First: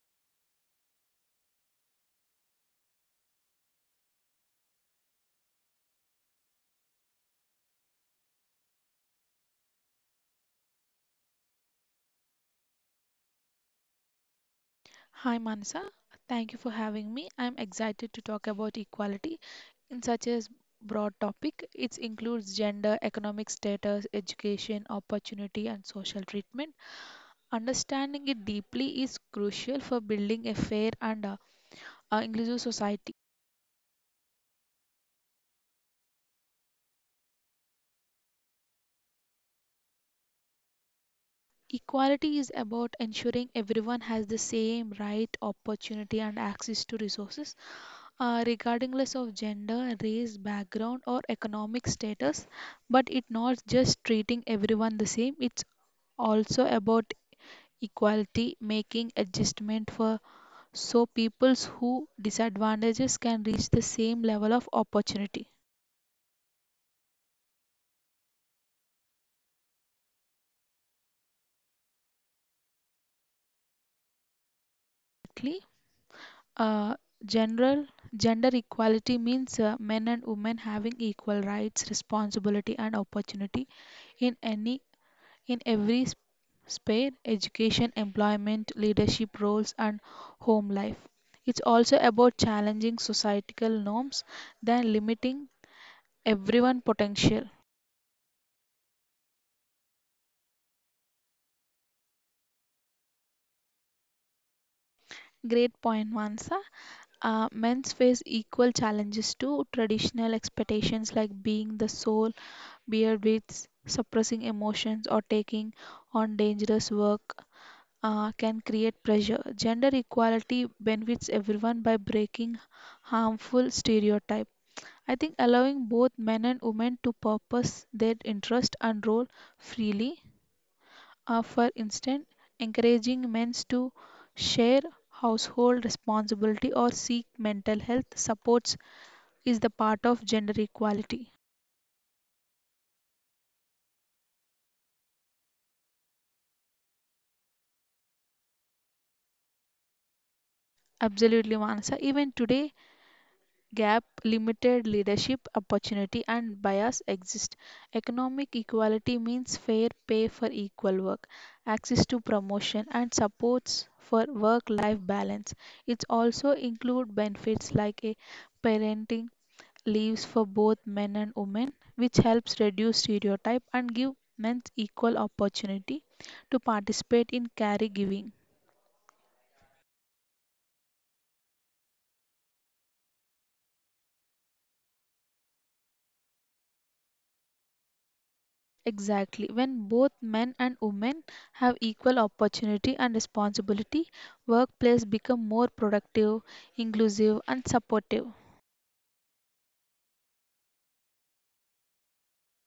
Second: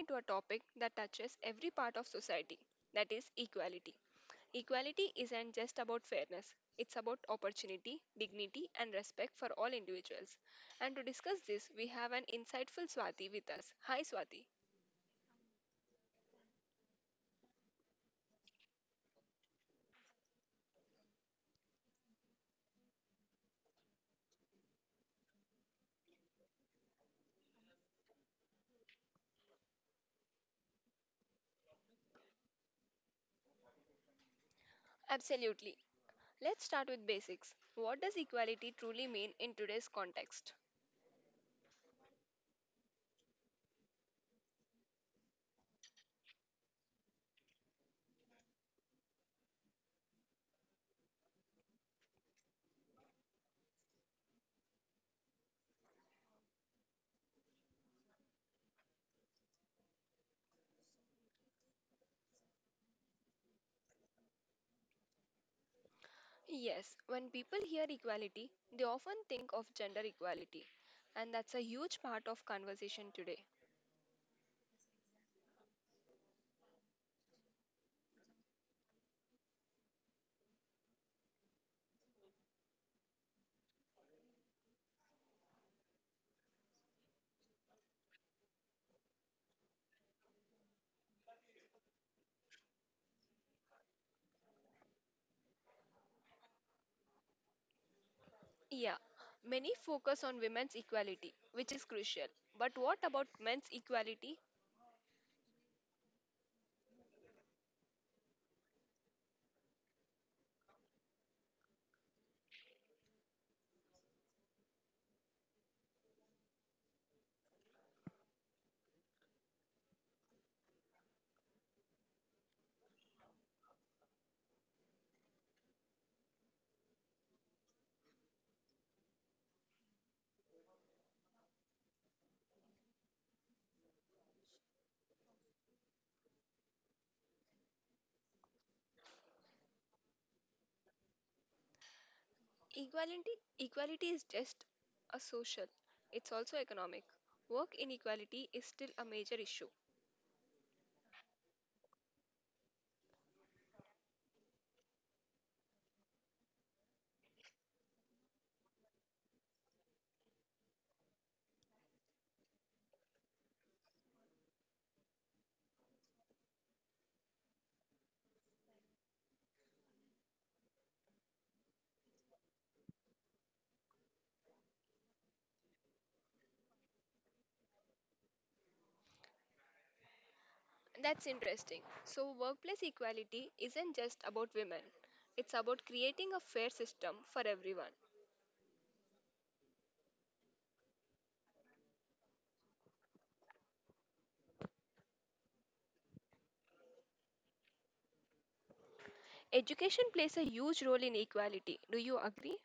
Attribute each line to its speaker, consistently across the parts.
Speaker 1: into a topic that touches every part of society, that is, equality. Equality isn't just about fairness, it's about opportunity, dignity, and respect for all individuals. And to discuss this, we have an insightful Swati with us. Hi, Swati.
Speaker 2: Hi Manasa, thank you for having me. I'm excited to talk about equality in such a broad topic. It includes gender, economic status, education, opportunity, and social treatment. Understanding it deeply is crucial for building a fair and inclusive society.
Speaker 1: Absolutely. Let's start with basics. What does equality truly mean in today's context?
Speaker 2: Equality is about ensuring everyone has the same right, opportunity, and access to resources. Regardless of gender, race, background, or economic status. But it's not just treating everyone the same, it's also about equality, making adjustment for so peoples who disadvantages can reach the same level of opportunity.
Speaker 1: Yes, when people hear equality, they often think of gender equality, and that's a huge part of conversation today.
Speaker 2: Exactly. Uh, General gender equality means men and women having equal rights, responsibility, and opportunity in any in every sphere education, employment, leadership roles, and home life. It's also about challenging societal norms than limiting everyone potential.
Speaker 1: Yeah, many focus on women's equality, which is crucial. But what about men's equality?
Speaker 2: Great point, Mansa. Men's face equal challenges to traditional expectations like being the sole bear with suppressing emotions or taking on dangerous work can create pressure. Gender equality benefits everyone by breaking harmful stereotypes. I think allowing both men and women to purpose their interest and role freely, for instance, encouraging men to share household responsibility or seek mental health supports is the part of gender equality.
Speaker 1: Equality equality is just a social, it's also economic. Work inequality is still a major issue.
Speaker 2: Absolutely, Manasa. Even today, gap, limited leadership opportunity, and bias exist. Economic equality means fair pay for equal work, access to promotion, and supports for work life balance. It also includes benefits like a parenting leaves for both men and women, which helps reduce stereotype and give men equal opportunity to participate in caregiving.
Speaker 1: That's interesting. So workplace equality isn't just about women. It's about creating a fair system for everyone.
Speaker 2: Exactly. When both men and women have equal opportunity and responsibility, workplace become more productive, inclusive and supportive.
Speaker 1: Education plays a huge role in equality. Do you agree?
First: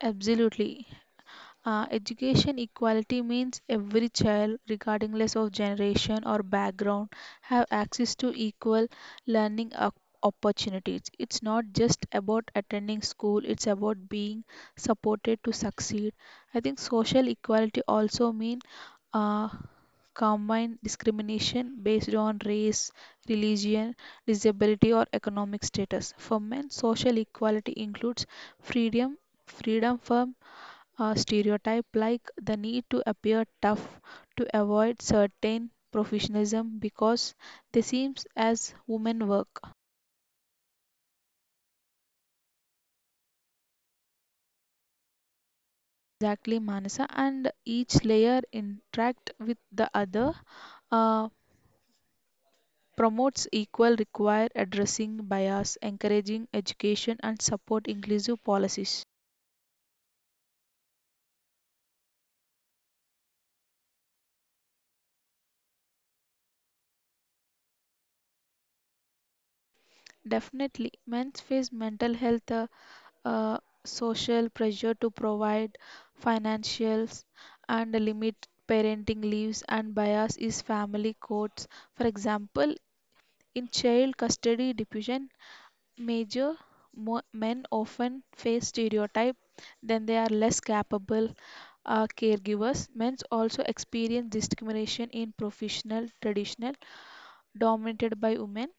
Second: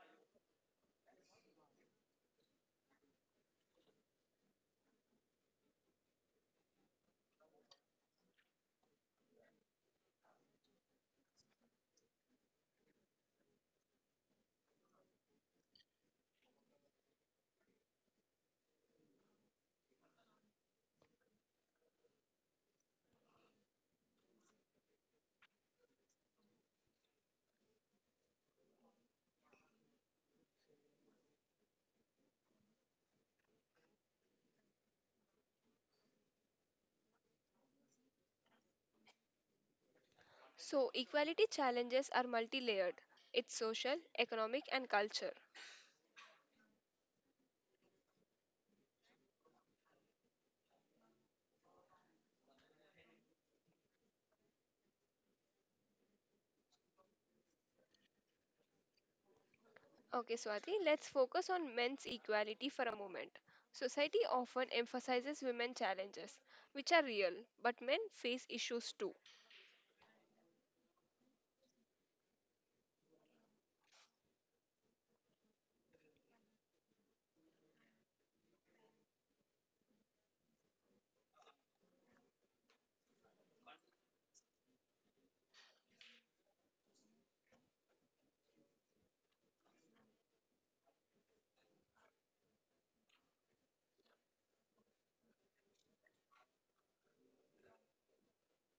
Speaker 2: Absolutely. Education equality means every child, regardless of generation or background, have access to equal learning op- opportunities. It's not just about attending school, it's about being supported to succeed. I think social equality also means uh, combine discrimination based on race, religion, disability, or economic status. For men, social equality includes freedom freedom from a stereotype like the need to appear tough to avoid certain professionalism because they seems as women work.
Speaker 1: So equality challenges are multi-layered. It's social, economic and culture.
Speaker 2: Exactly, Manasa, and each layer interact with the other uh, promotes equal require addressing bias, encouraging education and support inclusive policies.
Speaker 1: Okay, Swati, let's focus on men's equality for a moment. Society often emphasizes women's challenges, which are real, but men face issues too.
Speaker 2: Definitely, men face mental health uh, social pressure to provide financials and limit parenting leaves and bias is family courts. For example, in child custody division, major men often face stereotype then they are less capable caregivers. Men also experience discrimination in professional traditional dominated by women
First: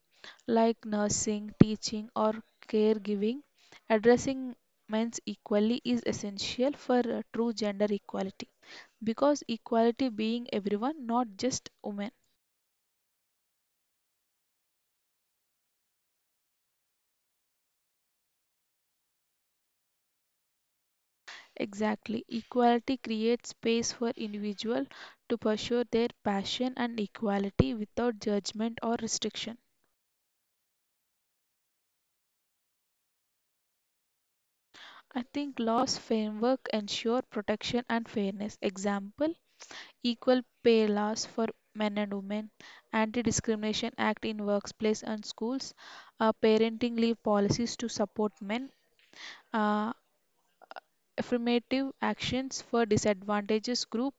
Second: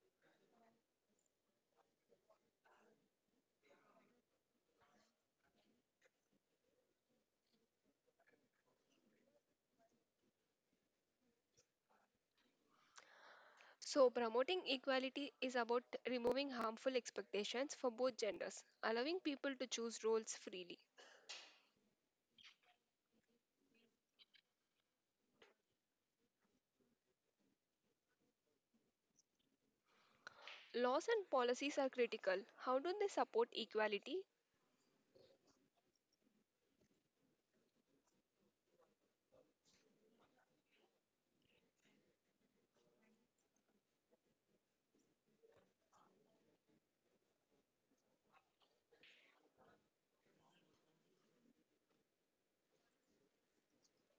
Speaker 2: like nursing, teaching, or caregiving, addressing men's equally is essential for true gender equality because equality being everyone not just women.
Speaker 1: So, promoting equality is about removing harmful expectations for both genders, allowing people to choose roles freely.
Speaker 2: Exactly, equality creates space for individual to pursue their passion and equality without judgment or restriction.
Speaker 1: Laws and policies are critical. How do they support equality?
Speaker 2: I think laws framework ensure protection and fairness example equal pay laws for men and women, anti-discrimination act in workplace and schools, parenting leave policies to support men, uh, affirmative actions for disadvantaged group.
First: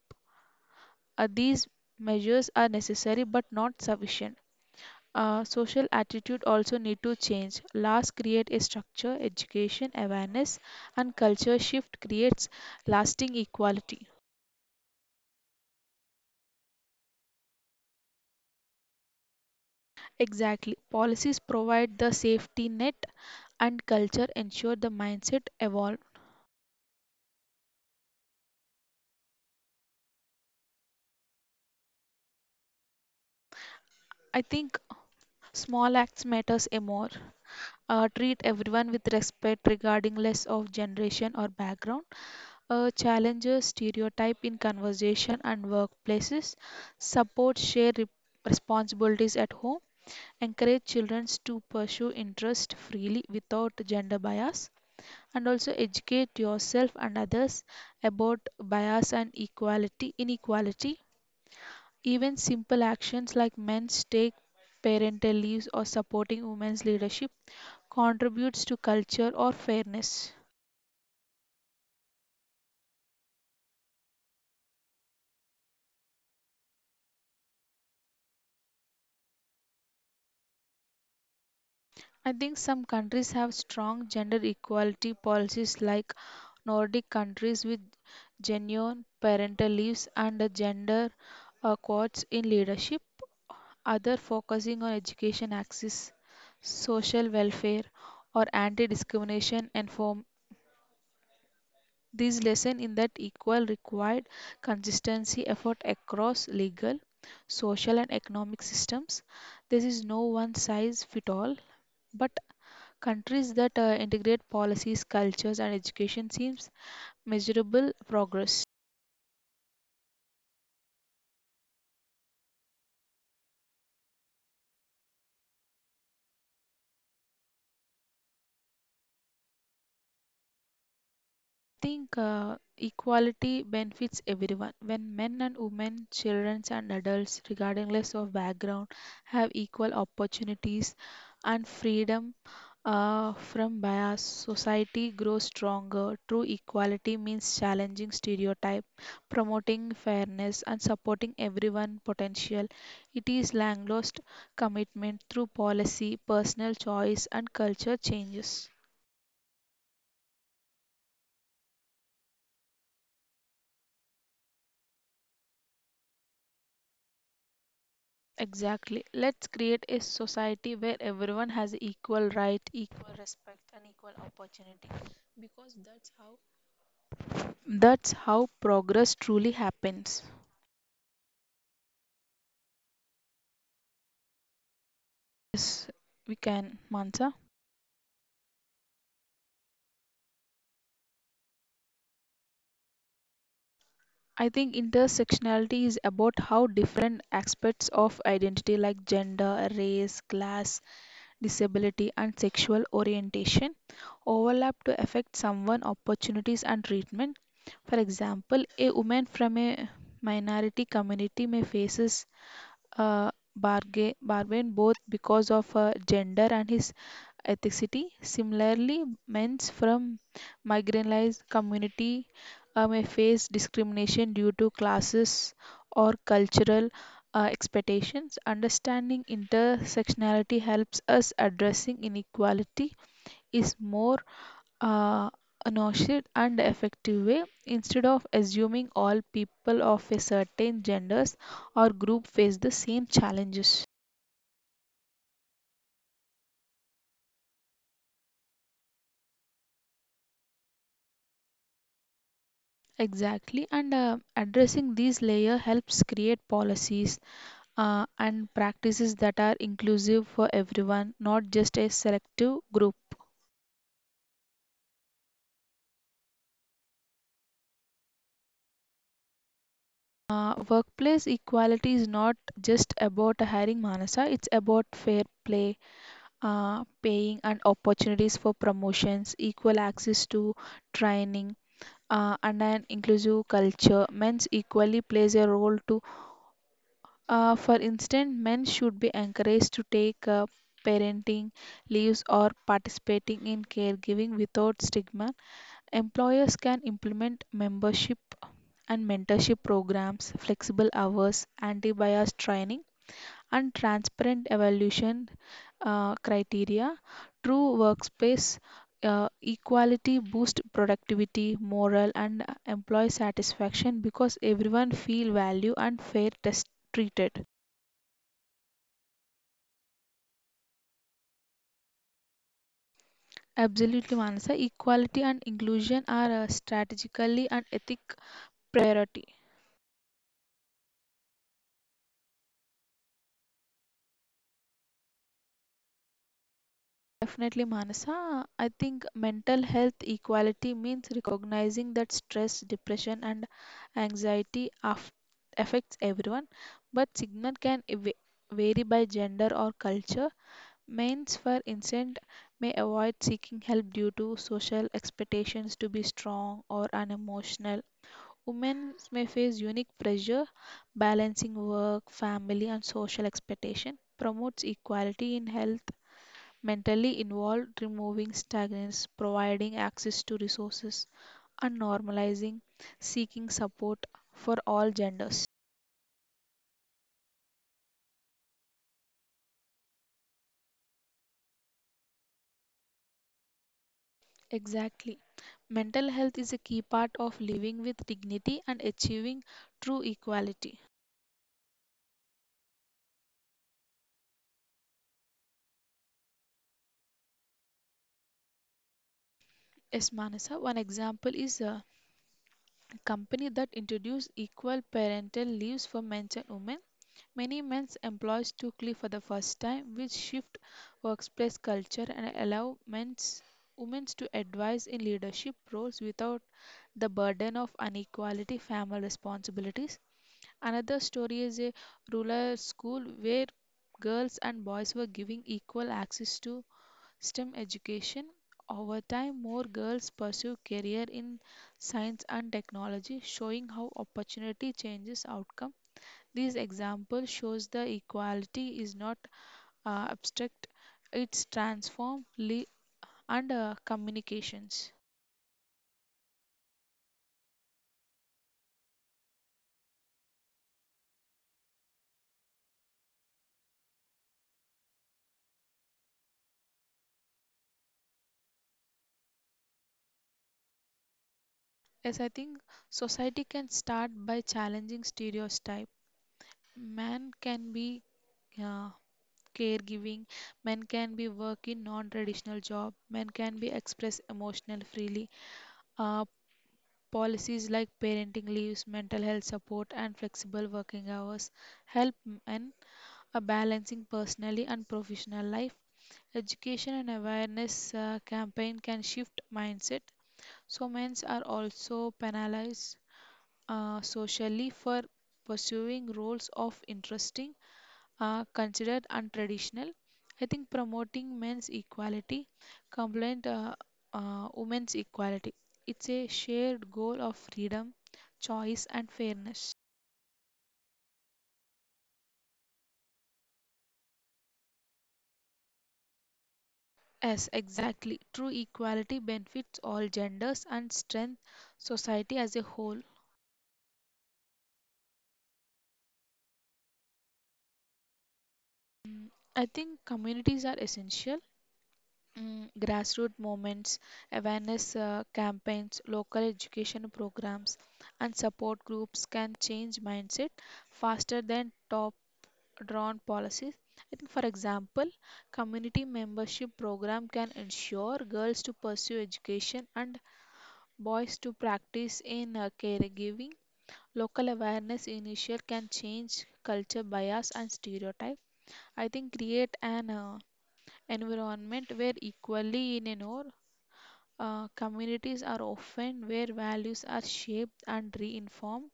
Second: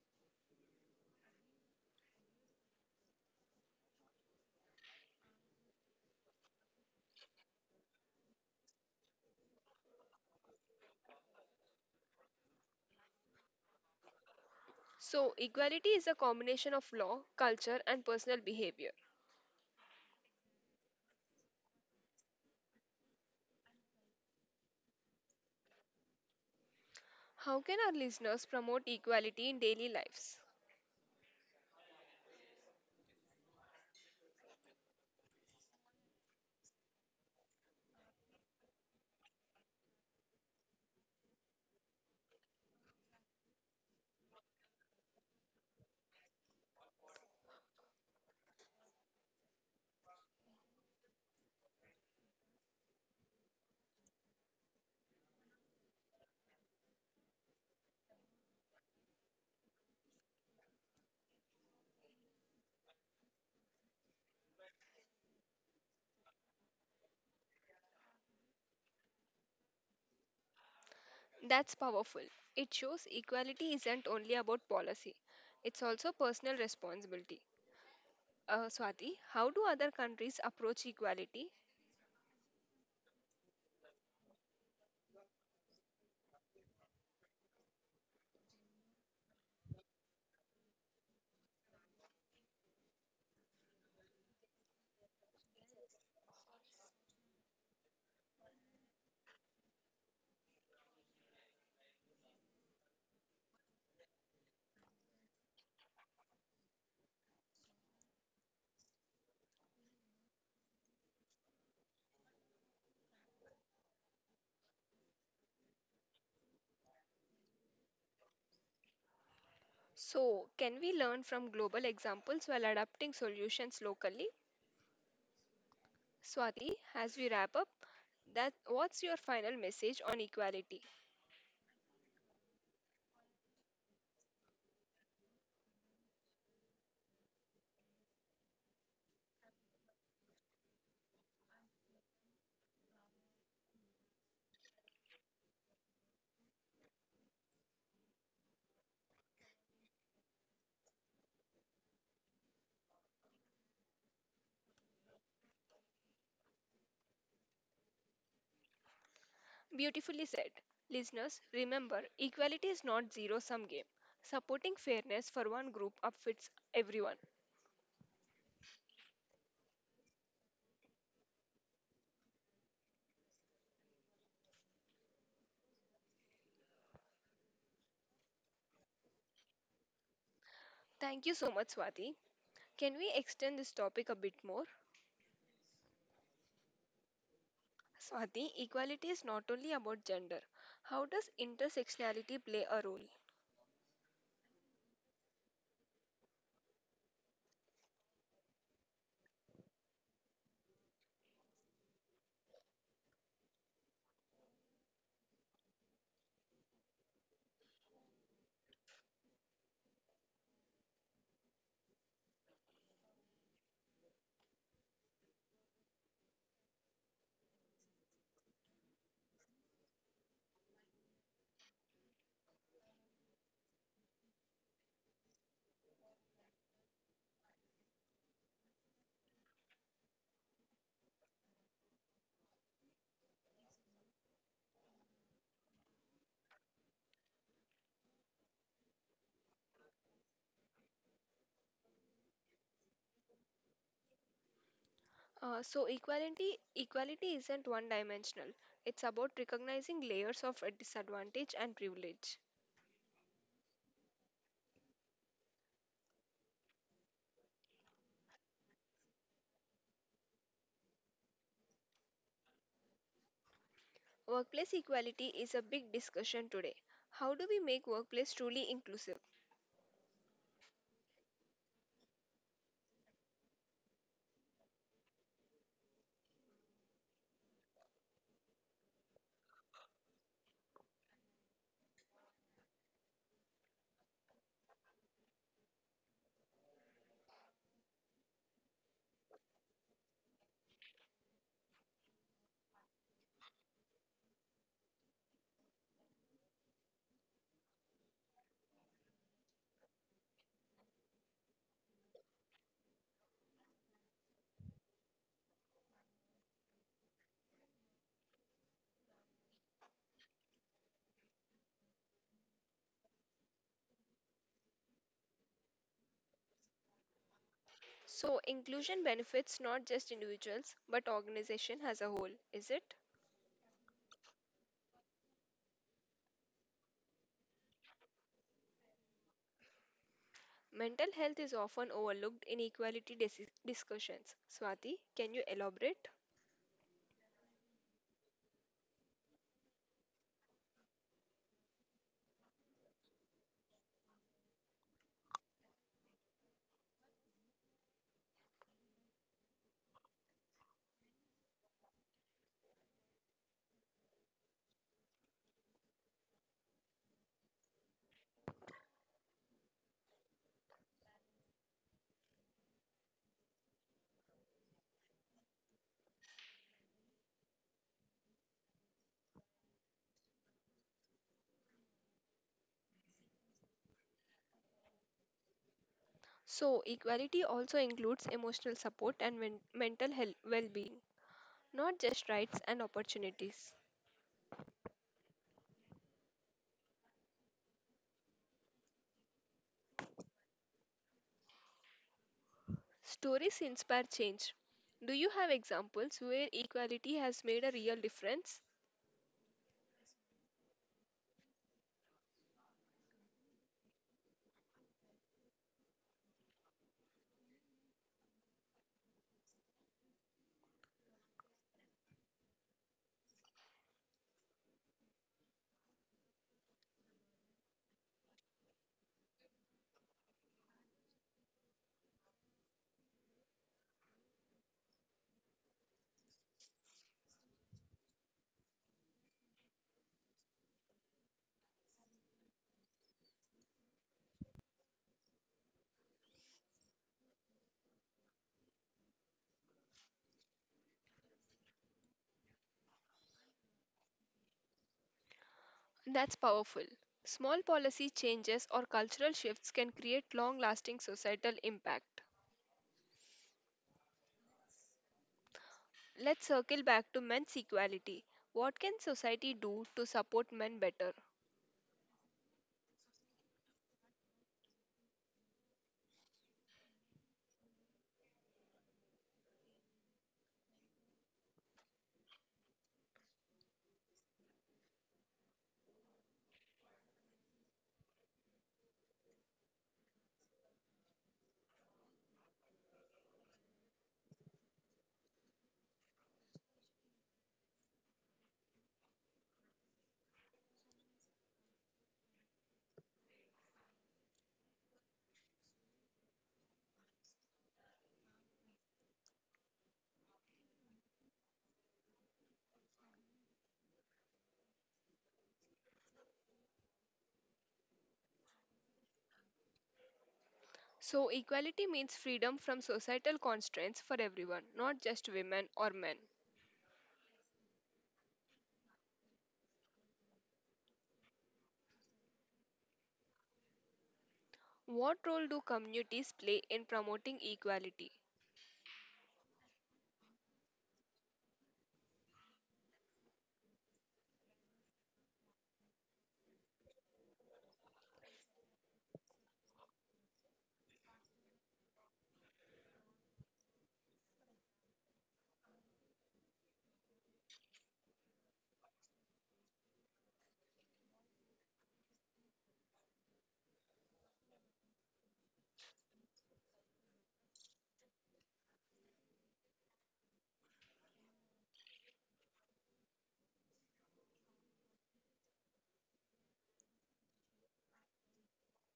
Speaker 2: These measures are necessary but not sufficient. Social attitude also need to change. Laws create a structure, education, awareness, and culture shift creates lasting equality.
Speaker 1: So, equality is a combination of law, culture, and personal behavior.
Speaker 2: Exactly. Policies provide the safety net and culture ensure the mindset evolve.
Speaker 1: How can our listeners promote equality in daily lives?
Speaker 2: I think small acts matters a more. Treat everyone with respect regarding less of generation or background. Challenges stereotype in conversation and workplaces. Support responsibilities at home. Encourage children to pursue interest freely without gender bias. And also educate yourself and others about bias and equality inequality. Even simple actions like men's take parental leaves or supporting women's leadership contributes to culture or fairness.
Speaker 1: That's powerful. It shows equality isn't only about policy, it's also personal responsibility. Swati, how do other countries approach equality?
Speaker 2: I think some countries have strong gender equality policies like Nordic countries with genuine parental leaves and the gender quotas in leadership, other focusing on education access, social welfare or These lesson in that equal required consistency effort across legal, social and economic systems. There is no one size fit all, but countries that integrate policies, cultures and education seems measurable progress.
Speaker 1: So, can we learn from global examples while adapting solutions locally? Swati, as we wrap up, that what's your final message on equality?
Speaker 2: Think equality benefits everyone. When men and women, children and adults, regardless of background, have equal opportunities and freedom from bias, society grows stronger. True equality means challenging stereotype, promoting fairness, and supporting everyone potential. It is long lost commitment through policy, personal choice, and culture changes.
Speaker 1: Beautifully said. Listeners, remember, equality is not zero sum game. Supporting fairness for one group upfits everyone.
Speaker 2: Exactly. Let's create a society where everyone has equal right, equal respect, and equal opportunity because that's how progress truly happens.
Speaker 1: Thank you so much, Swati. Can we extend this topic a bit more?
Speaker 2: Yes, we can, Mansa.
Speaker 1: Swati, equality is not only about gender. How does intersectionality play a role?
Speaker 2: I think intersectionality is about how different aspects of identity like gender, race, class, disability, and sexual orientation overlap to affect someone opportunities and treatment. For example, a woman from a minority community may faces bargain both because of gender and his ethnicity. Similarly, men from marginalized community may face discrimination due to classes or cultural expectations. Understanding intersectionality helps us addressing inequality is more uh, nurtured and effective way instead of assuming all people of a certain genders or group face the same challenges.
Speaker 1: So, equality isn't one dimensional. It's about recognizing layers of a disadvantage and privilege.
Speaker 2: Exactly, and addressing these layer helps create policies and practices that are inclusive for everyone not just a selective group.
Speaker 1: Workplace equality is a big discussion today. How do we make workplace truly inclusive?
Speaker 2: Workplace equality is not just about hiring, Manasa, it's about fair play, paying and opportunities for promotions, equal access to training, and an inclusive culture. Men's equally plays a role too. For instance, men should be encouraged to take parenting leaves or participating in caregiving without stigma. Employers can implement membership and mentorship programs, flexible hours, anti bias training, and transparent evaluation criteria. True workspace equality boost productivity, moral, and employee satisfaction because everyone feel value and fair test treated.
Speaker 1: So inclusion benefits not just individuals but organization as a whole, is it?
Speaker 2: Absolutely, Manasa. Equality and inclusion are strategically an ethic priority.
Speaker 1: Mental health is often overlooked in equality discussions. Swati, can you elaborate?
Speaker 2: Definitely, Manasa. I think mental health equality means recognizing that stress, depression, and anxiety aff affects everyone, but signal can vary by gender or culture. Males, for instance, may avoid seeking help due to social expectations to be strong or unemotional. Women may face unique pressure balancing work, family, and social expectation. Promotes equality in health mentally involved, removing stagnance, providing access to resources, and normalizing seeking support for all genders.
Speaker 1: So, equality also includes emotional support and mental health well being, not just rights and opportunities.
Speaker 2: Exactly. Mental health is a key part of living with dignity and achieving true equality.
Speaker 1: Stories inspire change. Do you have examples where equality has made a real difference?
Speaker 2: Yes, Manasa, one example is a company that introduced equal parental leaves for men and women. Many men employ Stukely for the first time, which shift workplace culture and allow men's women to advise in leadership roles without the burden of inequality family responsibilities. Another story is a rural school where girls and boys were given equal access to STEM education. Over time, more girls pursue career in science and technology, showing how opportunity changes outcome. This example shows the equality is not abstract, it's and communications.
Speaker 1: That's powerful. Small policy changes or cultural shifts can create long lasting societal impact. Let's circle back to men's equality. What can society do to support men better?
Speaker 2: Yes, I think society can start by challenging stereotype. Man can be uh, caregiving, men can be work in non-traditional job, men can be express emotional freely. Uh, Policies like parenting leaves, mental health support, and flexible working hours help men a balancing personally and professional life. Education and awareness campaign can shift mindset. So men are also penalized socially for pursuing roles of interesting, considered untraditional. I think promoting men's equality, complaint women's equality. It's a shared goal of freedom, choice, and fairness.
Speaker 1: So, equality means freedom from societal constraints for everyone, not just women or men.
Speaker 2: Yes, exactly. True equality benefits all genders and strength society as a whole.
Speaker 1: What role do communities play in promoting equality?
Speaker 2: Mm, I think communities are essential. Mm, grassroots movements, awareness campaigns, local education programs, and support groups can change mindset faster than top drawn policies. I think, for example, community membership program can ensure girls to pursue education and boys to practice in caregiving. Local awareness initiative can change culture bias and stereotype. I think create an environment where equally in an or communities are often where values are shaped and reinformed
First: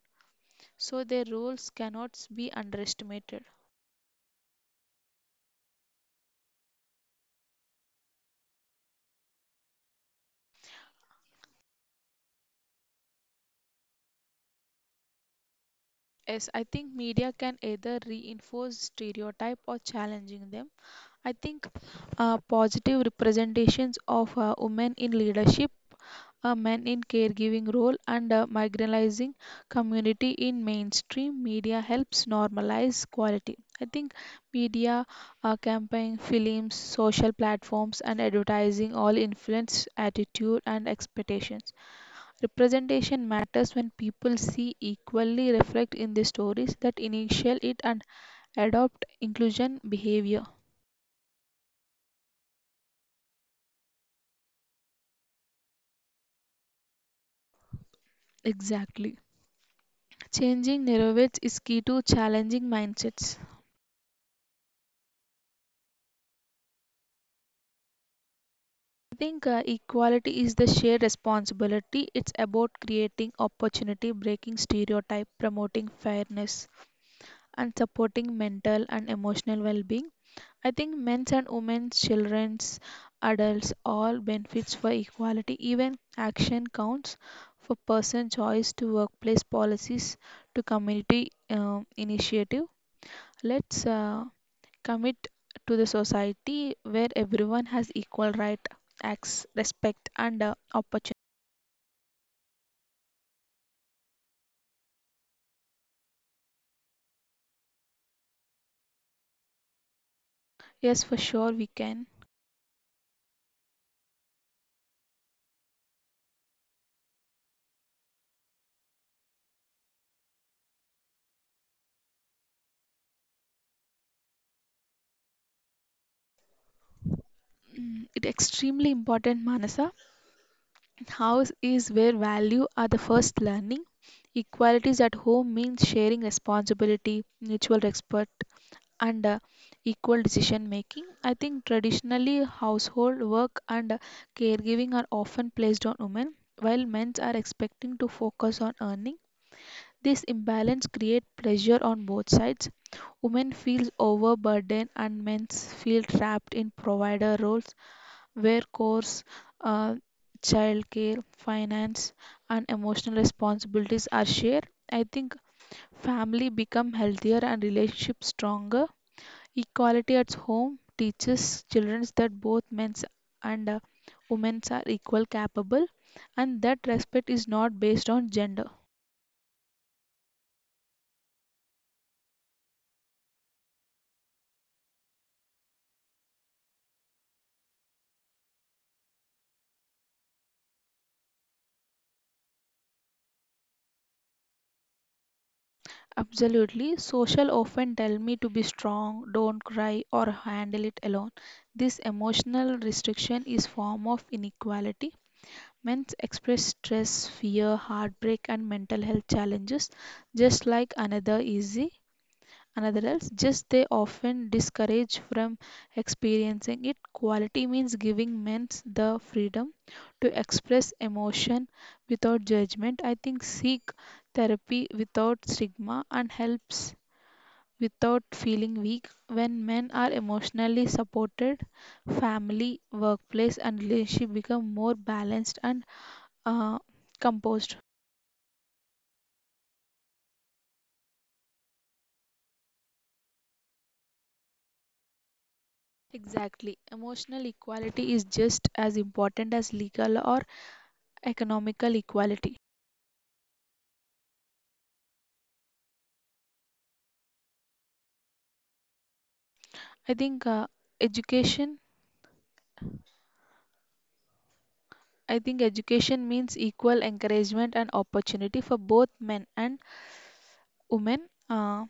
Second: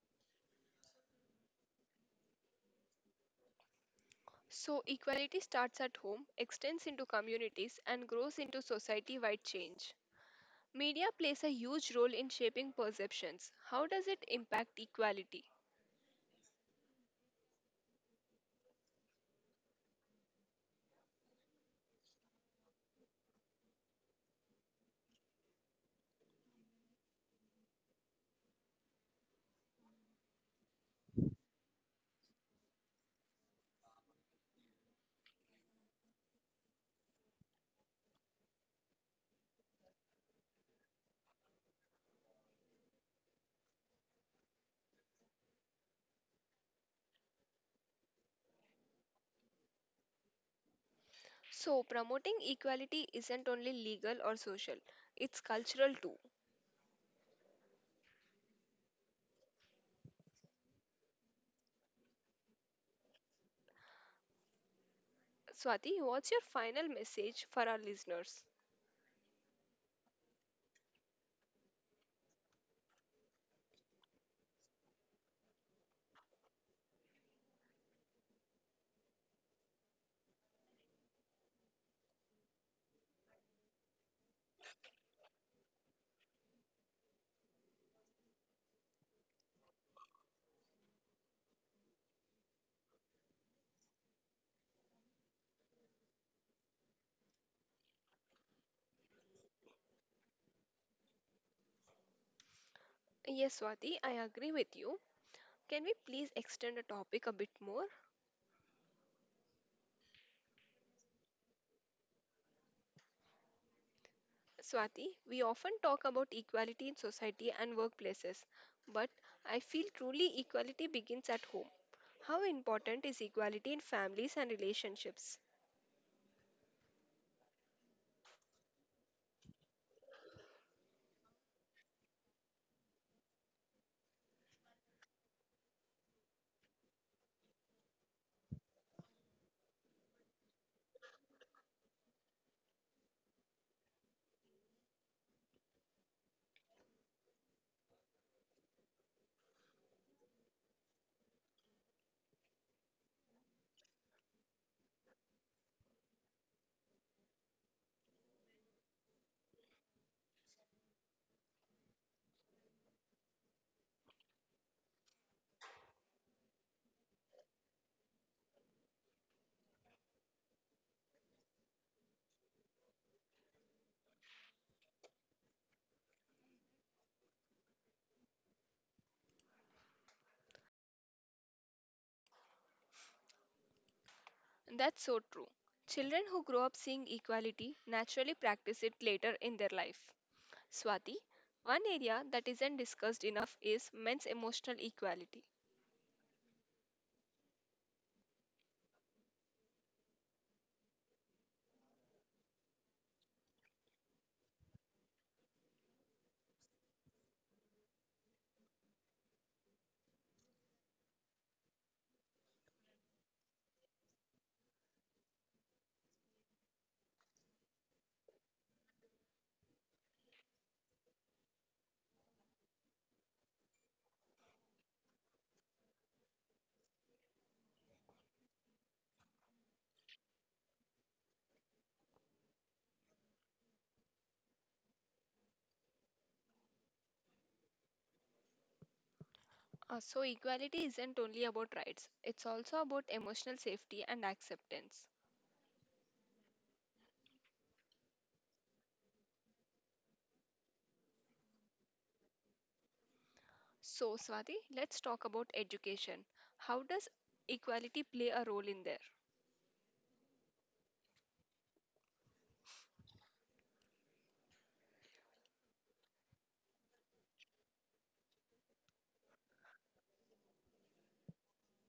Speaker 2: so their roles cannot be underestimated.
Speaker 1: So, equality starts at home, extends into communities, and grows into society wide change. Media plays a huge role in shaping perceptions. How does it impact equality?
Speaker 2: Yes, I think media can either reinforce stereotype or challenging them. I think positive representations of women in leadership a men in caregiving role and a marginalizing community in mainstream media helps normalize quality. I think media, campaign, films, social platforms, and advertising all influence attitude and expectations. Representation matters when people see equally reflect in the stories that initial it and adopt inclusion behavior.
Speaker 1: So, promoting equality isn't only legal or social, it's cultural too.
Speaker 2: Exactly. Changing narratives is key to challenging mindsets.
Speaker 1: Swati, what's your final message for our listeners?
Speaker 2: Think equality is the shared responsibility. It's about creating opportunity, breaking stereotype, promoting fairness, and supporting mental and emotional well-being. I think men's and women's, children's, adults, all benefits for equality. Even action counts for person choice to workplace policies to community initiative. Let's commit to the society where everyone has equal right, acts, respect, and opportunity.
Speaker 1: Yes, Swati, I agree with you. Can we please extend the topic a bit more?
Speaker 2: Yes, for sure we can.
Speaker 1: Swati, we often talk about equality in society and workplaces, but I feel truly equality begins at home. How important is equality in families and relationships?
Speaker 2: Mm, it extremely important, Manasa. House is where value are the first learning. Equalities at home means sharing responsibility, mutual respect, and equal decision making. I think traditionally household work and caregiving are often placed on women, while men are expecting to focus on earning. This imbalance creates pressure on both sides. Women feel overburdened and men feel trapped in provider roles where course, uh, childcare, finance, and emotional responsibilities are shared. I think family become healthier and relationships stronger. Equality at home teaches children that both men and women are equal capable and that respect is not based on gender.
Speaker 1: That's so true. Children who grow up seeing equality naturally practice it later in their life. Swati, one area that isn't discussed enough is men's emotional equality.
Speaker 2: Absolutely. Social often tell me to be strong, don't cry, or handle it alone. This emotional restriction is form of inequality. Men express stress, fear, heartbreak, and mental health challenges just like another easy another else just they often discourage from experiencing it. Quality means giving men the freedom to express emotion without judgment. I think seek therapy without stigma and helps without feeling weak. When men are emotionally supported, family, workplace, and relationship become more balanced and uh, composed.
Speaker 1: So, equality isn't only about rights, it's also about emotional safety and acceptance.
Speaker 2: Exactly. Emotional equality is just as important as legal or economical equality.
Speaker 1: So, Swati, let's talk about education. How does equality play a role in there?
Speaker 2: I think Education. I think education means equal encouragement and opportunity for both men and women.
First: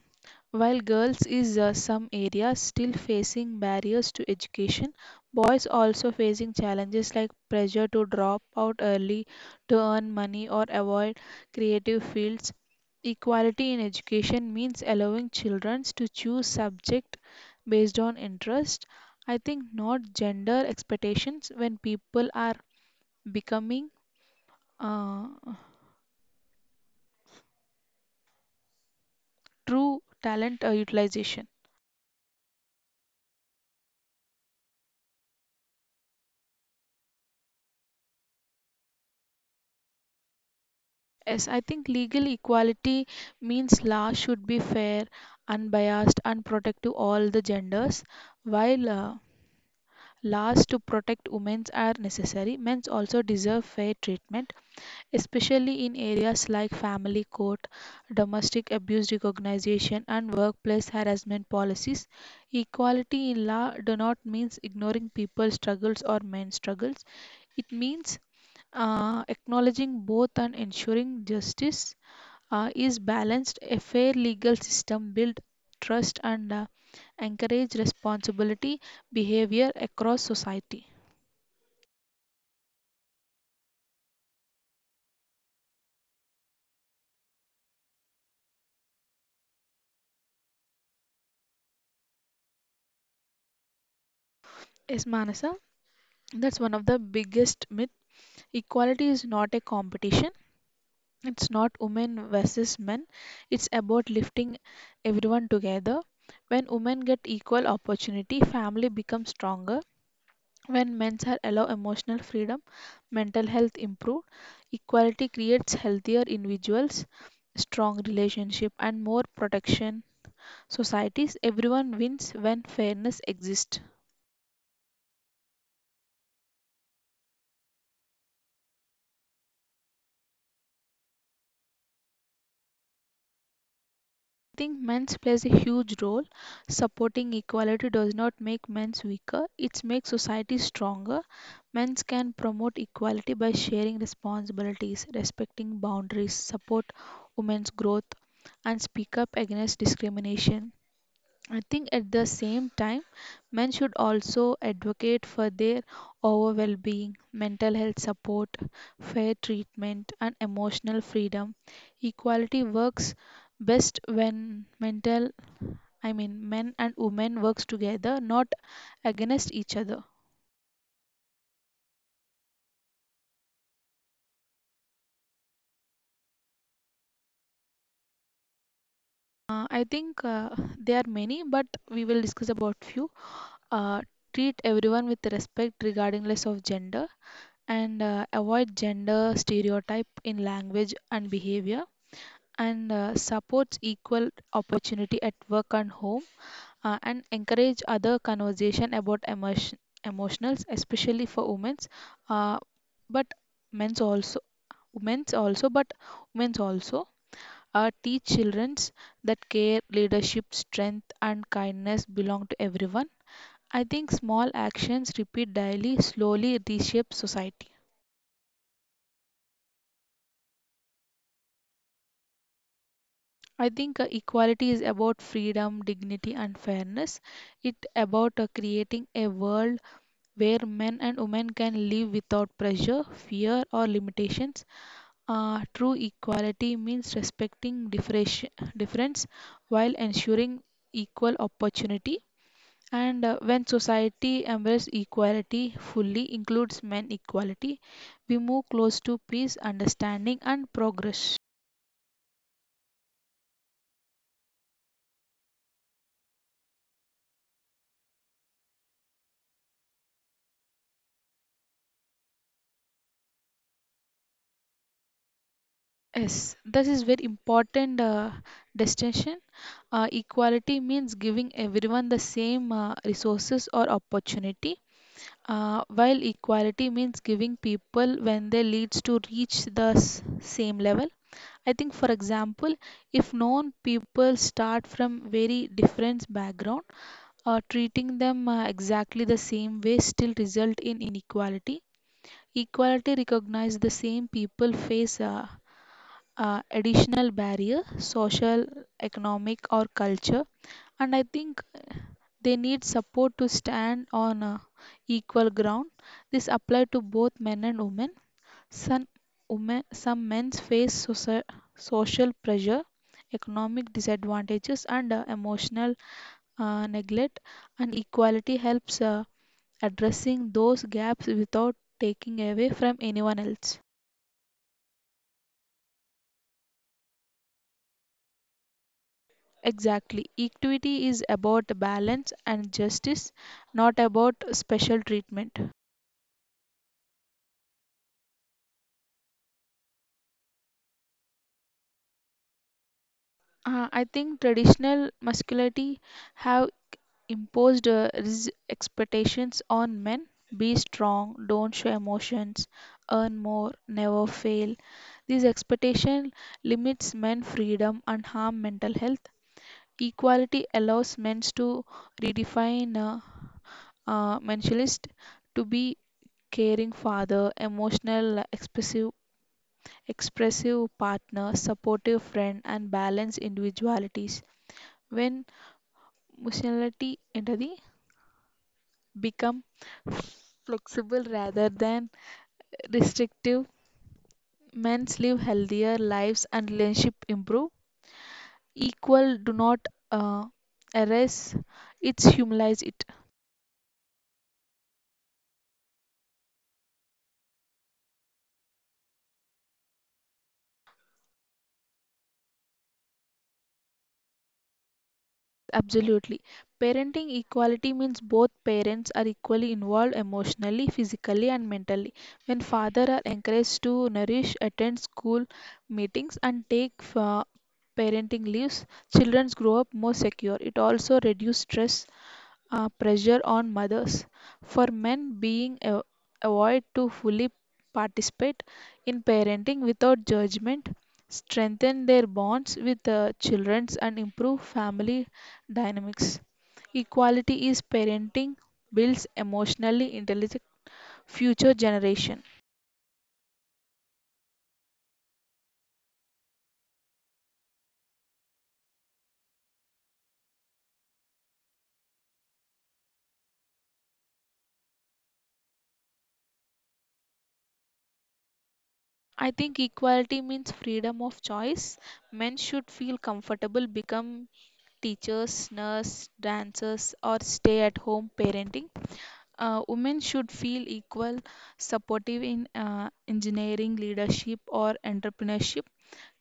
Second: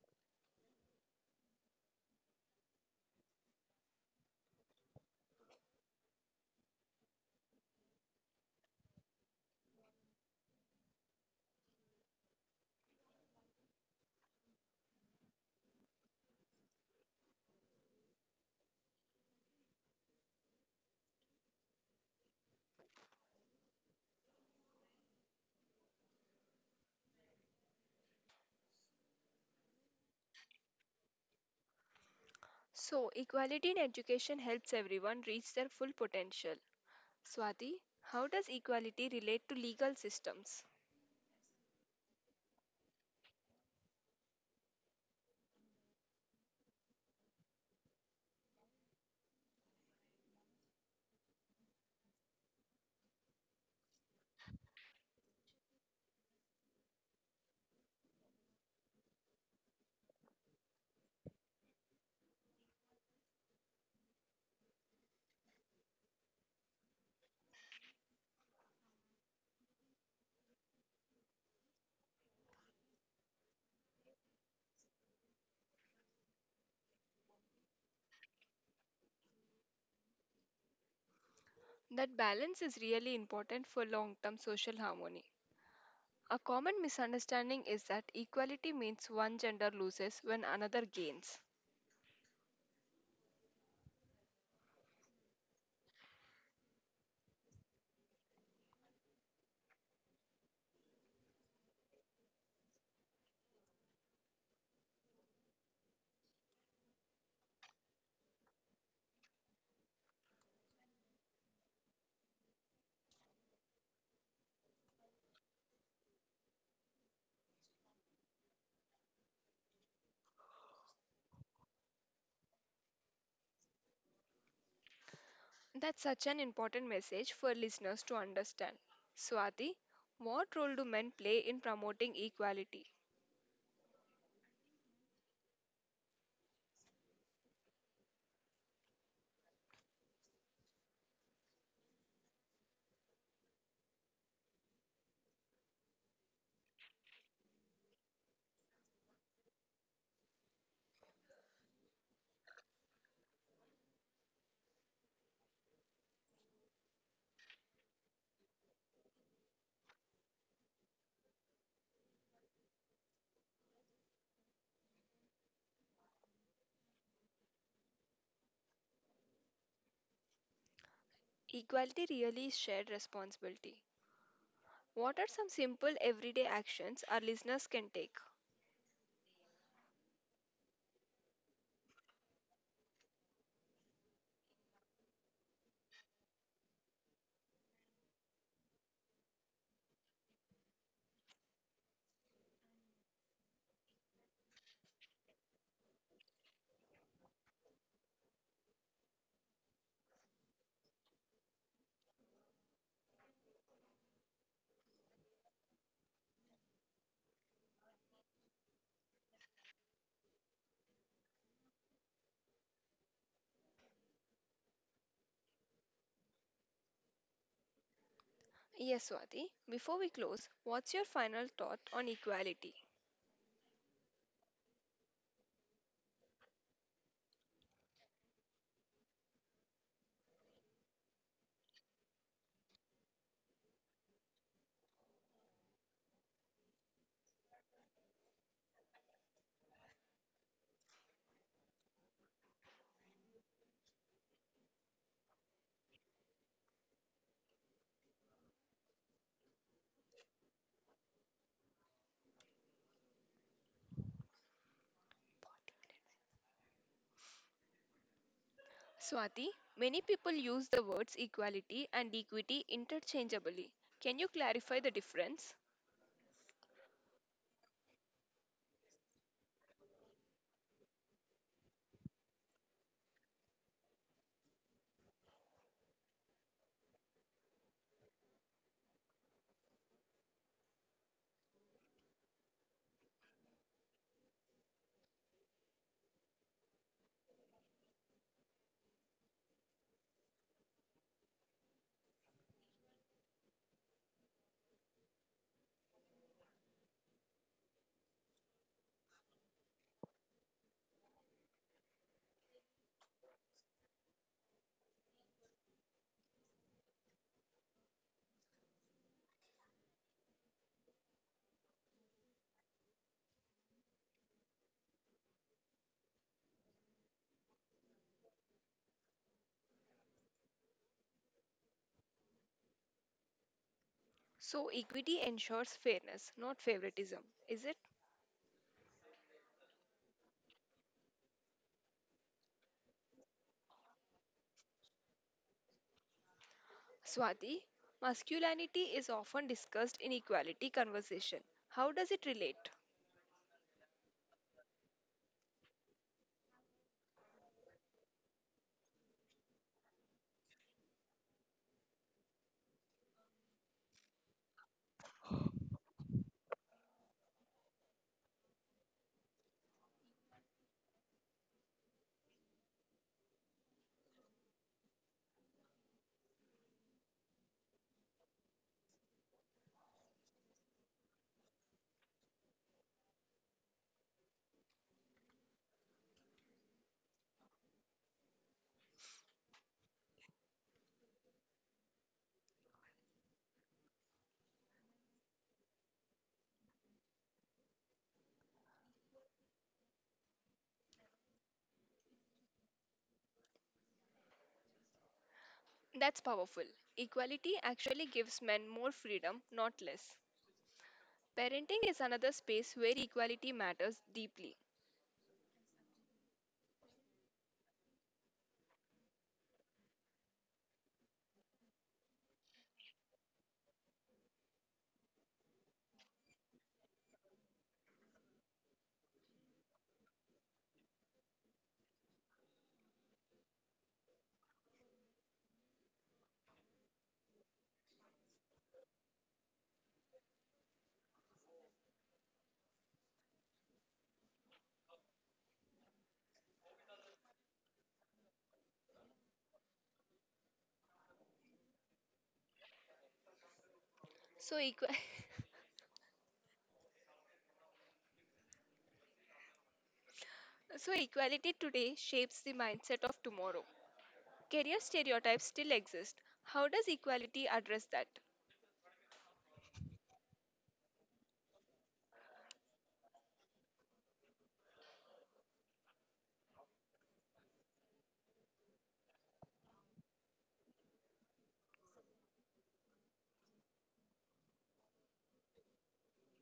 Speaker 2: While girls is some areas still facing barriers to education, boys also facing challenges like pressure to drop out early to earn money or avoid creative fields. Equality in education means allowing children to choose subject based on interest. I think not gender expectations when people are becoming uh, true talent utilization.
Speaker 1: So, equality in education helps everyone reach their full potential. Swati, how does equality relate to legal systems?
Speaker 2: Yes, I think legal equality means law should be fair, unbiased, and protect to all the genders. While laws to protect women are necessary, men also deserve fair treatment, especially in areas like family court, domestic abuse recognition, and workplace harassment policies. Equality in law do not means ignoring people's struggles or men's struggles. It means acknowledging both and ensuring justice is balanced. A fair legal system build trust and encourage responsibility behavior across society.
Speaker 1: That balance is really important for long term social harmony. A common misunderstanding is that equality means one gender loses when another gains.
Speaker 2: Yes, Manasa, that's one of the biggest myth. Equality is not a competition. It's not women versus men. It's about lifting everyone together. When women get equal opportunity, family becomes stronger. When men are allowed emotional freedom, mental health improve, equality creates healthier individuals, strong relationship and more protection societies. Everyone wins when fairness exists.
Speaker 1: That's such an important message for listeners to understand. Swati, what role do men play in promoting equality?
Speaker 2: I think men's plays a huge role. Supporting equality does not make men's weaker, it makes society stronger. Men's can promote equality by sharing responsibilities, respecting boundaries, support women's growth and speak up against discrimination. I think at the same time, men should also advocate for their overall well being, mental health support, fair treatment, and emotional freedom. Equality works best when men and women works together, not against each other.
Speaker 1: Equality really is shared responsibility. What are some simple everyday actions our listeners can take?
Speaker 2: I think there are many, but we will discuss about few. Uh, Treat everyone with respect regardless of gender, and avoid gender stereotype in language and behavior and supports equal opportunity at work and home, and encourage other conversation about emotion emotionals especially for women's, uh, but men's also, women's also, but women's also, teach children's that care leadership strength and kindness belong to everyone. I think small actions repeat daily slowly reshape society.
Speaker 1: Yes, Swati, before we close, what's your final thought on equality?
Speaker 2: I think equality is about freedom, dignity, and fairness. It about creating a world where men and women can live without pressure, fear, or limitations. True equality means respecting difference while ensuring equal opportunity. And when society embraces equality fully, includes men equality, we move close to peace, understanding, and progress.
Speaker 1: Swati, many people use the words equality and equity interchangeably. Can you clarify the difference?
Speaker 2: Yes, that is very important distinction. Equality means giving everyone the same resources or opportunity, while equality means giving people when they leads to reach the same level. I think, for example, if known people start from very different background, treating them exactly the same way still result in inequality. Equality recognize the same people face additional barrier, social, economic, or culture. And I think they need support to stand on equal ground. This applies to both men and women. Some, women, some men face social pressure, economic disadvantages, and emotional neglect. And equality helps addressing those gaps without taking away from anyone else.
Speaker 1: So, equity ensures fairness, not favoritism, is it?
Speaker 2: Exactly. Equity is about balance and justice, not about special treatment.
Speaker 1: Swati, masculinity is often discussed in equality conversation. How does it relate?
Speaker 2: I think traditional masculinity have imposed expectations on men. Be strong, don't show emotions, earn more, never fail. These expectation limits men freedom and harm mental health. Equality allows men to redefine mentalist to be caring father, emotional, expressive, expressive partner, supportive friend, and balanced individualities. When emotionality entity become flexible rather than restrictive, men live healthier lives and relationship improve. Equal do not uh, erase, it's humanize it.
Speaker 1: That's powerful. Equality actually gives men more freedom, not less. Parenting is another space where equality matters deeply.
Speaker 2: Absolutely. Parenting equality means both parents are equally involved emotionally, physically, and mentally. When fathers are encouraged to nourish, attend school meetings, and take parenting leaves, children grow up more secure. It also reduces stress, pressure on mothers, for men avoid to fully participate in parenting without judgment, strengthen their bonds with the children, and improve family dynamics. Equality is parenting builds emotionally intelligent future generation.
Speaker 1: So, so equality today shapes the mindset of tomorrow. Career stereotypes still exist. How does equality address that?
Speaker 2: I think equality means freedom of choice. Men should feel comfortable become teachers, nurse, dancers, or stay at home parenting. Women should feel equal, supportive in engineering, leadership, or entrepreneurship.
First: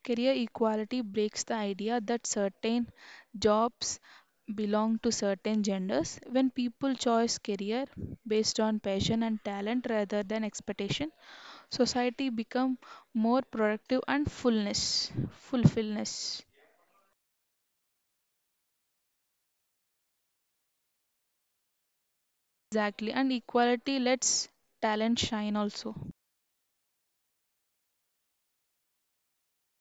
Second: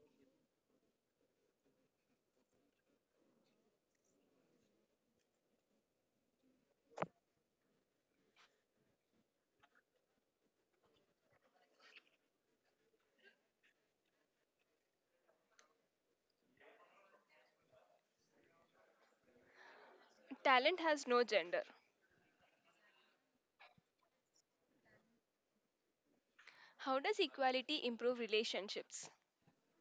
Speaker 2: Career equality breaks the idea that certain jobs belong to certain genders. When people choose career based on passion and talent rather than expectation, society become more productive and fullness, fulfillness.
Speaker 1: Talent has no gender.
Speaker 2: Exactly, and equality lets talent shine also.
Speaker 1: How does equality improve relationships?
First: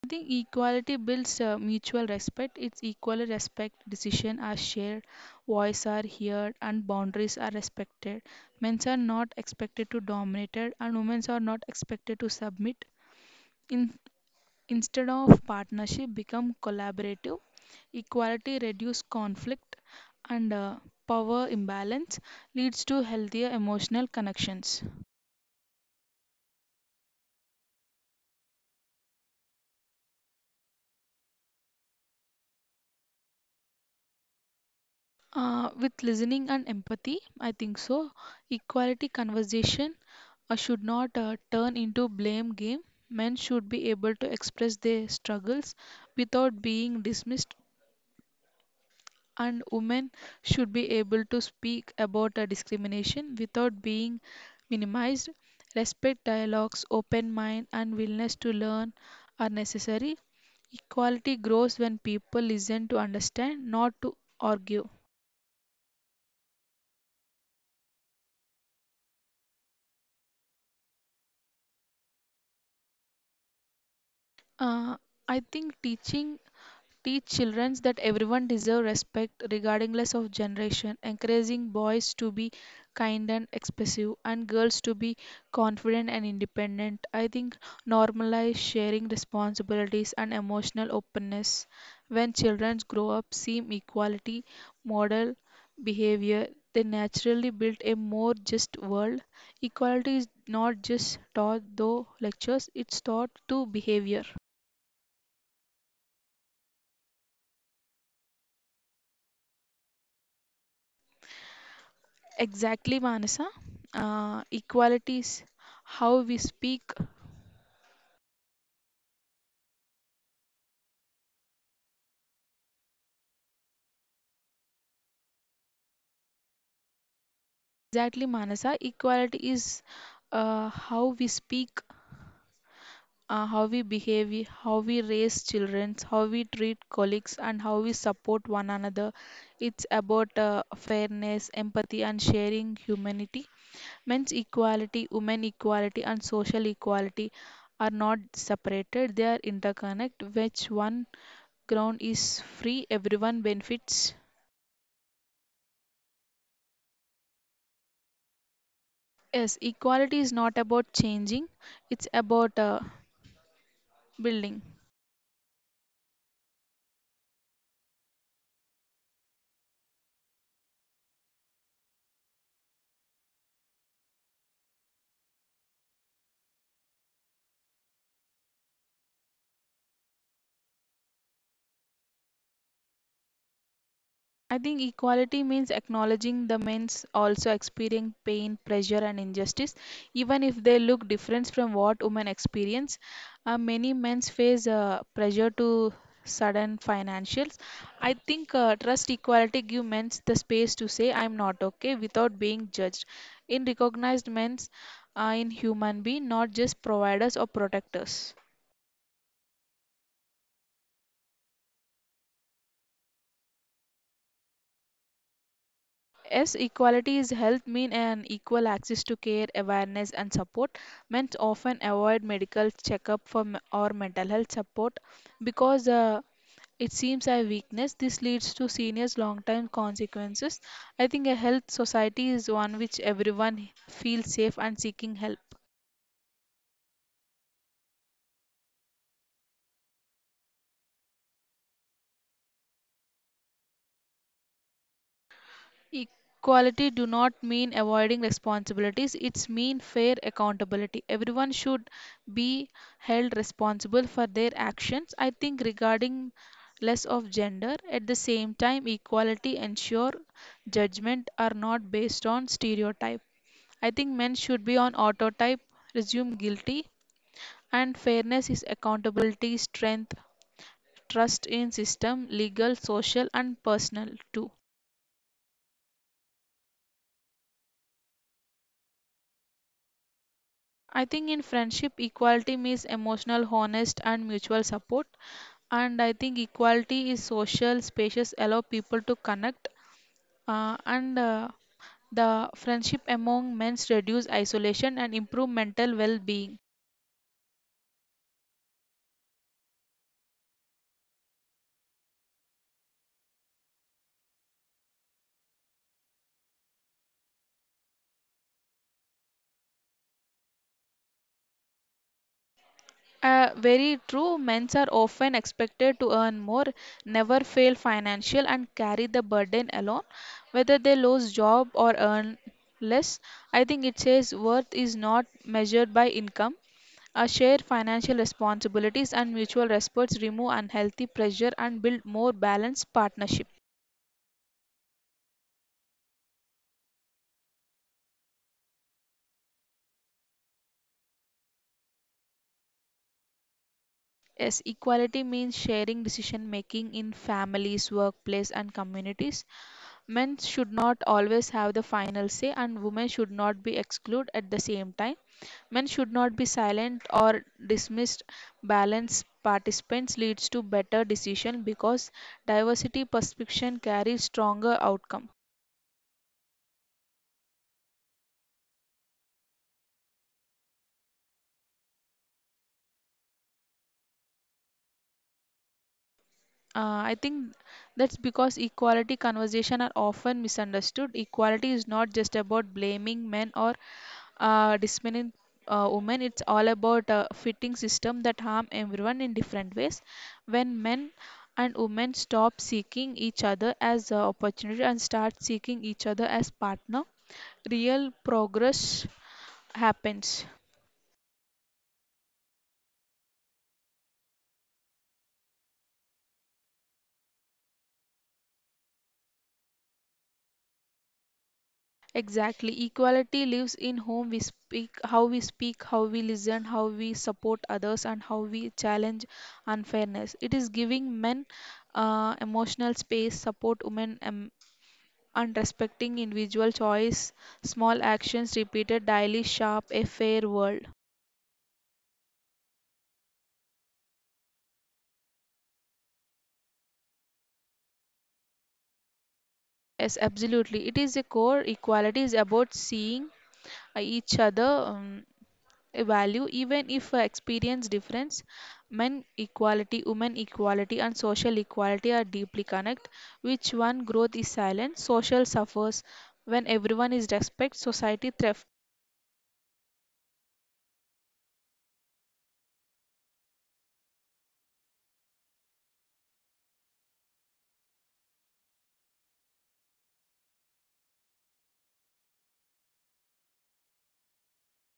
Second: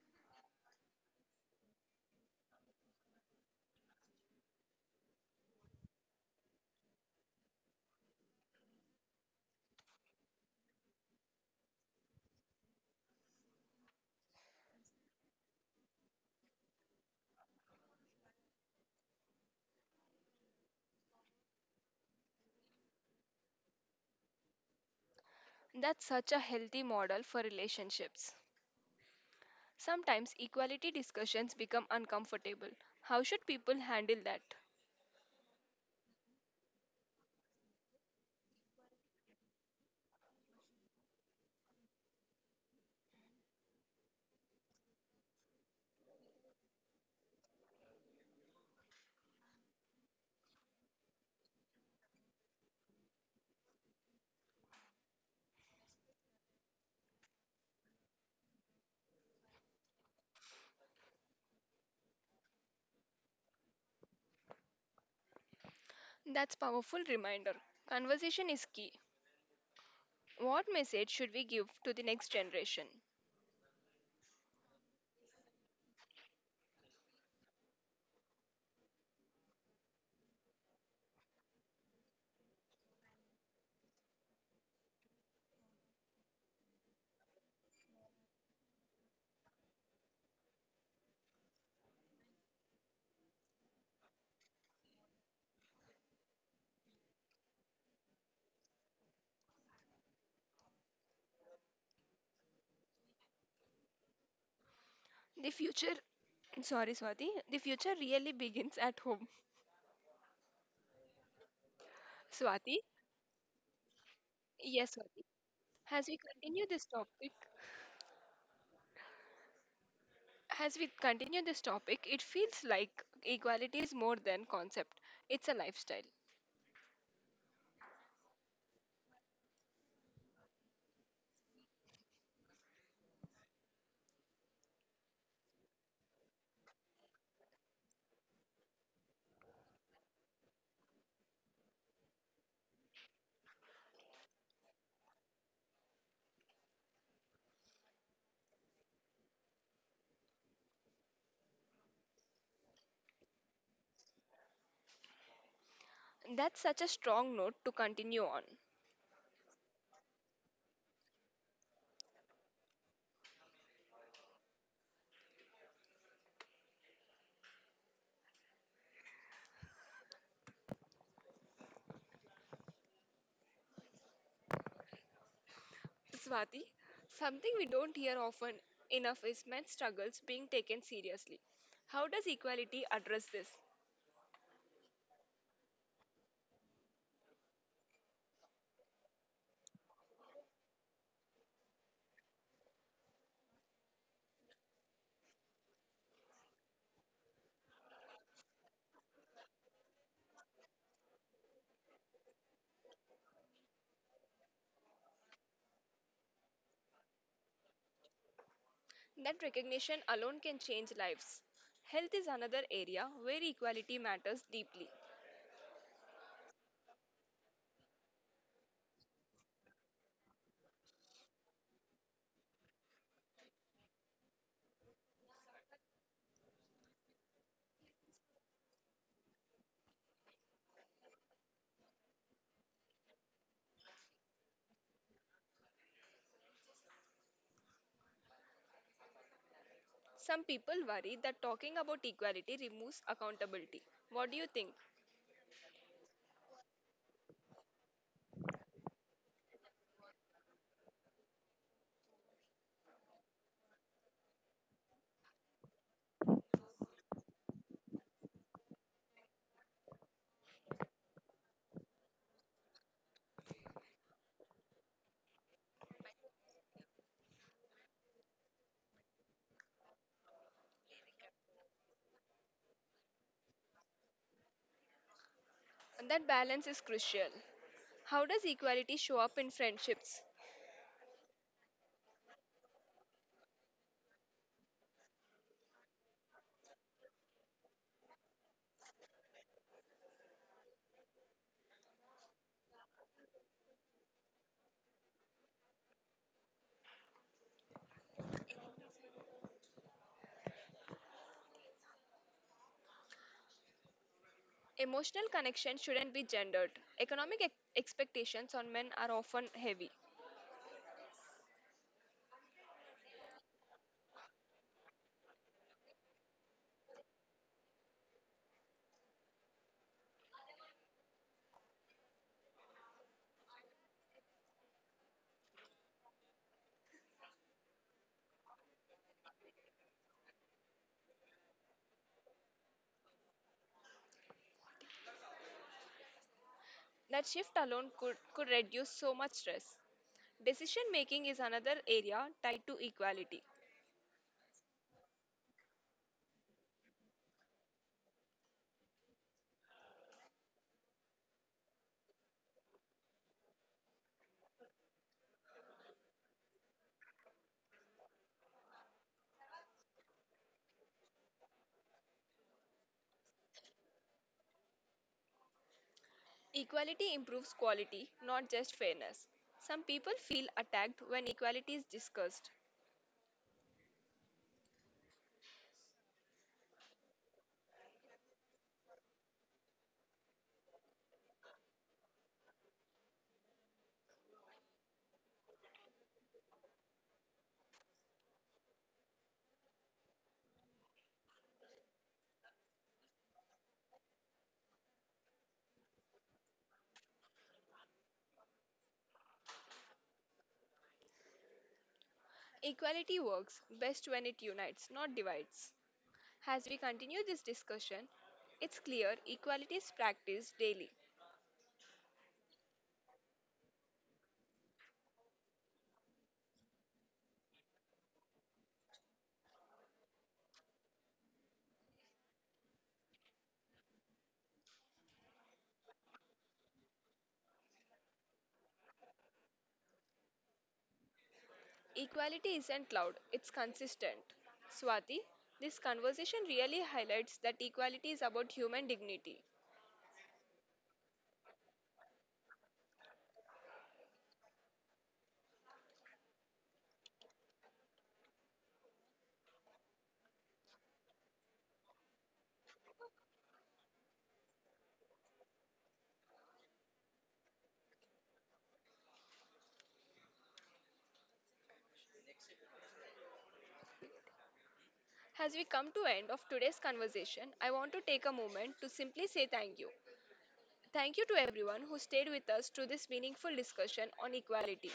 Speaker 2: I think equality builds mutual respect. It's equally respect. Decisions are shared, voice are heard, and boundaries are respected. Men are not expected to dominate, and women are not expected to submit. In, instead of partnership, become collaborative. Equality reduces conflict, and power imbalance leads to healthier emotional connections.
Speaker 1: That's such a healthy model for relationships. Sometimes equality discussions become uncomfortable. How should people handle that?
Speaker 2: With listening and empathy, I think so. Equality conversation should not turn into blame game. Men should be able to express their struggles without being dismissed, and women should be able to speak about discrimination without being minimized. Respect dialogues, open mind, and willingness to learn are necessary. Equality grows when people listen to understand, not to argue.
Speaker 1: That's powerful reminder. Conversation is key. What message should we give to the next generation?
Speaker 2: Uh, I think teach children that everyone deserves respect regardless of generation, encouraging boys to be kind and expressive and girls to be confident and independent. I think normalize sharing responsibilities and emotional openness. When children grow up, seeing equality, model behavior, they naturally build a more just world. Equality is not just taught through lectures, it's taught through behavior.
Speaker 1: The future, sorry Swati, the future really begins at home. Swati,
Speaker 2: Exactly, Manasa.
Speaker 1: yes
Speaker 2: Equality
Speaker 1: Swati.
Speaker 2: is
Speaker 1: As we
Speaker 2: how we
Speaker 1: continue
Speaker 2: speak.
Speaker 1: this topic, as we continue this topic, it feels like equality is more than concept. It's a lifestyle.
Speaker 2: Exactly, Manasa. Equality is how we speak, how we behave, how we raise children, how we treat colleagues, and how we support one another. It's about fairness, empathy, and sharing humanity. Men's equality, women equality, and social equality are not separated, they are interconnected. Which one ground is free, everyone benefits.
Speaker 1: That's such a strong note to continue on.
Speaker 2: Yes, equality is not about changing, it's about building.
Speaker 1: Swati, something we don't hear often enough is men's struggles being taken seriously. How does equality address this?
Speaker 2: I think equality means acknowledging the men's also experience pain, pressure, and injustice, even if they look different from what women experience. Many men face pressure to sudden financials. I think trust equality give men the space to say I'm not okay without being judged. In recognized men's, in human being, not just providers or protectors.
Speaker 1: That recognition alone can change lives. Health is another area where equality matters deeply.
Speaker 2: Yes, equality is health mean and equal access to care, awareness and support. Men often avoid medical checkup for or mental health support because it seems a weakness. This leads to serious long-term consequences. I think a health society is one which everyone feels safe and seeking help.
Speaker 1: Some people worry that talking about equality removes accountability. What do you think?
Speaker 2: Equality do not mean avoiding responsibilities, it's mean fair accountability. Everyone should be held responsible for their actions. I think regarding less of gender, at the same time, equality ensure judgment are not based on stereotype. I think men should be on autotype, resume guilty, and fairness is accountability, strength, trust in system, legal, social, and personal too.
Speaker 1: That balance is crucial. How does equality show up in friendships?
Speaker 2: I think in friendship, equality means emotional, honest, and mutual support. And I think equality is social spacious, allow people to connect. And The friendship among men's reduce isolation and improve mental well-being.
Speaker 1: Emotional connection shouldn't be gendered. Economic expectations on men are often heavy.
Speaker 2: Very true. Men's are often expected to earn more, never fail financial, and carry the burden alone, whether they lose job or earn less. I think it says worth is not measured by income. A shared financial responsibilities and mutual respects remove unhealthy pressure and build more balanced partnership.
Speaker 1: That shift alone could reduce so much stress. Decision making is another area tied to equality.
Speaker 2: Yes, equality means sharing decision making in families, workplace, and communities. Men should not always have the final say, and women should not be excluded at the same time. Men should not be silent or dismissed. Balanced participants leads to better decision because diversity perception carries stronger outcome.
Speaker 1: Equality improves quality, not just fairness. Some people feel attacked when equality is discussed.
Speaker 2: I think that's because equality conversation are often misunderstood. Equality is not just about blaming men or dismissing women. It's all about fitting system that harm everyone in different ways. When men and women stop seeking each other as opportunity and start seeking each other as partner, real progress happens.
Speaker 1: Equality works best when it unites, not divides. As we continue this discussion, it's clear equality is practiced daily.
Speaker 2: Exactly. Equality lives in whom we speak, how we speak, how we listen, how we support others, and how we challenge unfairness. It is giving men emotional space, support women, and respecting individual choice. Small actions repeated daily shape a fair world.
Speaker 1: Equality isn't loud, it's consistent. Swati, this conversation really highlights that equality is about human dignity.
Speaker 2: Yes, absolutely. It is a core. Equality is about seeing each other. A value even if I experience difference. Men equality, women equality and social equality are deeply connect. Which one growth is silent, social suffers. When everyone is respect, society thrift.
Speaker 1: As we come to end of today's conversation, I want to take a moment to simply say thank you. Thank you to everyone who stayed with us through this meaningful discussion on equality.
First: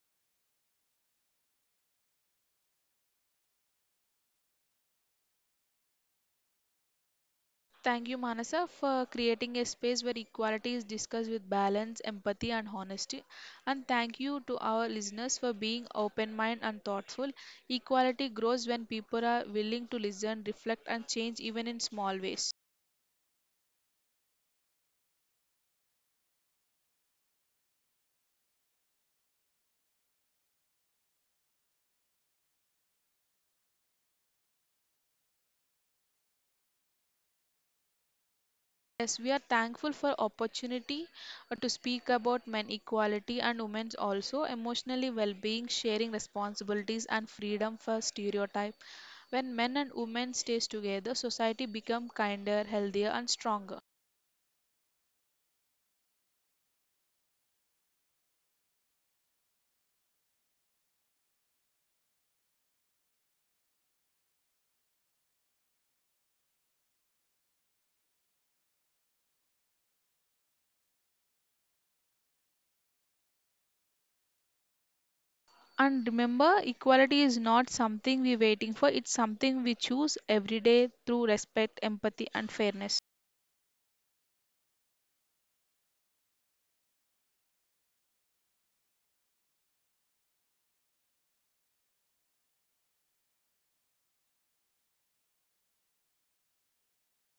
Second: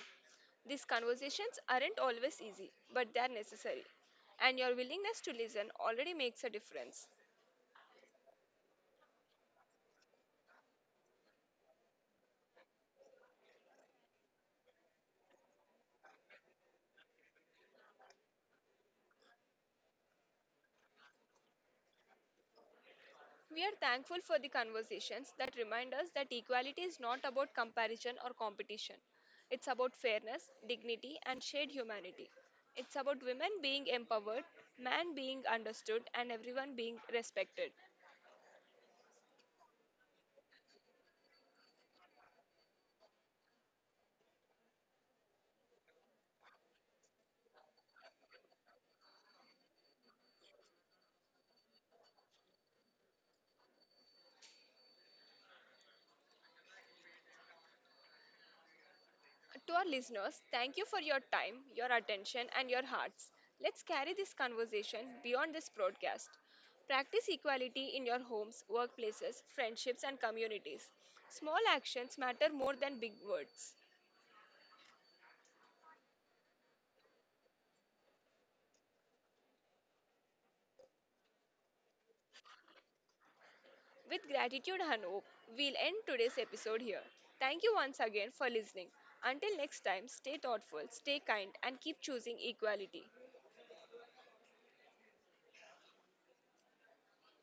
Speaker 1: These conversations aren't always easy, but they are necessary. And your willingness to listen already makes a difference.
Speaker 2: Thank you, Manasa, for creating a space where equality is discussed with balance, empathy and honesty, and thank you to our listeners for being open minded and thoughtful. Equality grows when people are willing to listen, reflect and change, even in small ways.
Speaker 1: We are thankful for the conversations that remind us that equality is not about comparison or competition. It's about fairness, dignity, and shared humanity. It's about women being empowered, men being understood, and everyone being respected.
Speaker 2: Yes, we are thankful for opportunity to speak about men equality and women's also emotionally well-being, sharing responsibilities and freedom for stereotype. When men and women stays together, society become kinder, healthier and stronger.
Speaker 1: To our listeners, thank you for your time, your attention, and your hearts. Let's carry this conversation beyond this broadcast. Practice equality in your homes, workplaces, friendships, and communities. Small actions matter more than big words.
Speaker 2: And remember, equality is not something we waiting for, it's something we choose every day through respect, empathy and fairness.
Speaker 1: With gratitude and hope, we'll end today's episode here. Thank you once again for listening. Until next time, stay thoughtful, stay kind, and keep choosing equality.